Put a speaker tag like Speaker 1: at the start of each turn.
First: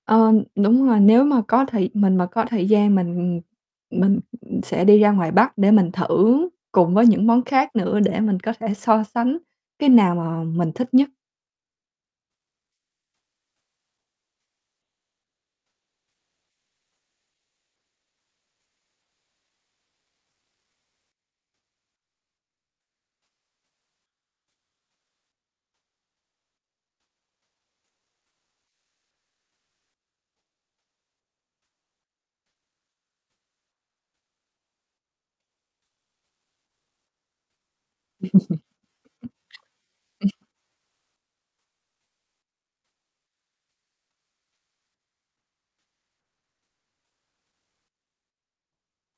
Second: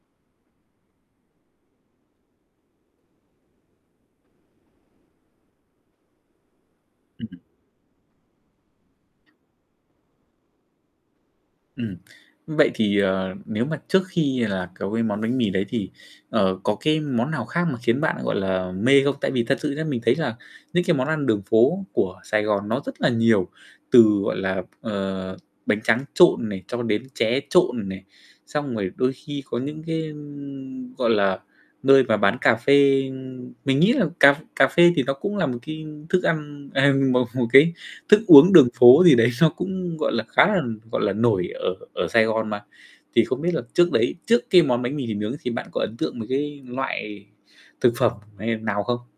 Speaker 1: Ờm, đúng rồi, nếu mà có thời mình mà có thời gian mình, ừm, mình sẽ đi ra ngoài Bắc để mình thử cùng với những
Speaker 2: Ưm, ừm.
Speaker 1: món khác nữa, để mình có thể so sánh cái nào mà mình thích nhất.
Speaker 2: Ừm, vậy thì, ờ, nếu mà trước khi là có cái món bánh mì đấy thì, ờ, có cái món nào khác mà khiến bạn, gọi là, mê không? Tại vì thật sự nhá, mình thấy là những cái món ăn đường phố của Sài Gòn nó rất là nhiều, từ, gọi là, ờ, bánh tráng trộn này, cho đến tré trộn này. Xong rồi đôi khi có những cái, ưm, gọi là, nơi mà bán cà phê mình nghĩ là cà ph cà phê thì nó cũng là một cái thức ăn à, một một cái thức uống đường phố gì đấy nó cũng, gọi là,
Speaker 1: Ừm.
Speaker 2: khá là, gọi là, nổi ở ở Sài Gòn mà. Thì không biết là trước đấy, trước cái món bánh mì thịt nướng thì bạn có ấn tượng mấy cái loại thực phẩm, e nào không?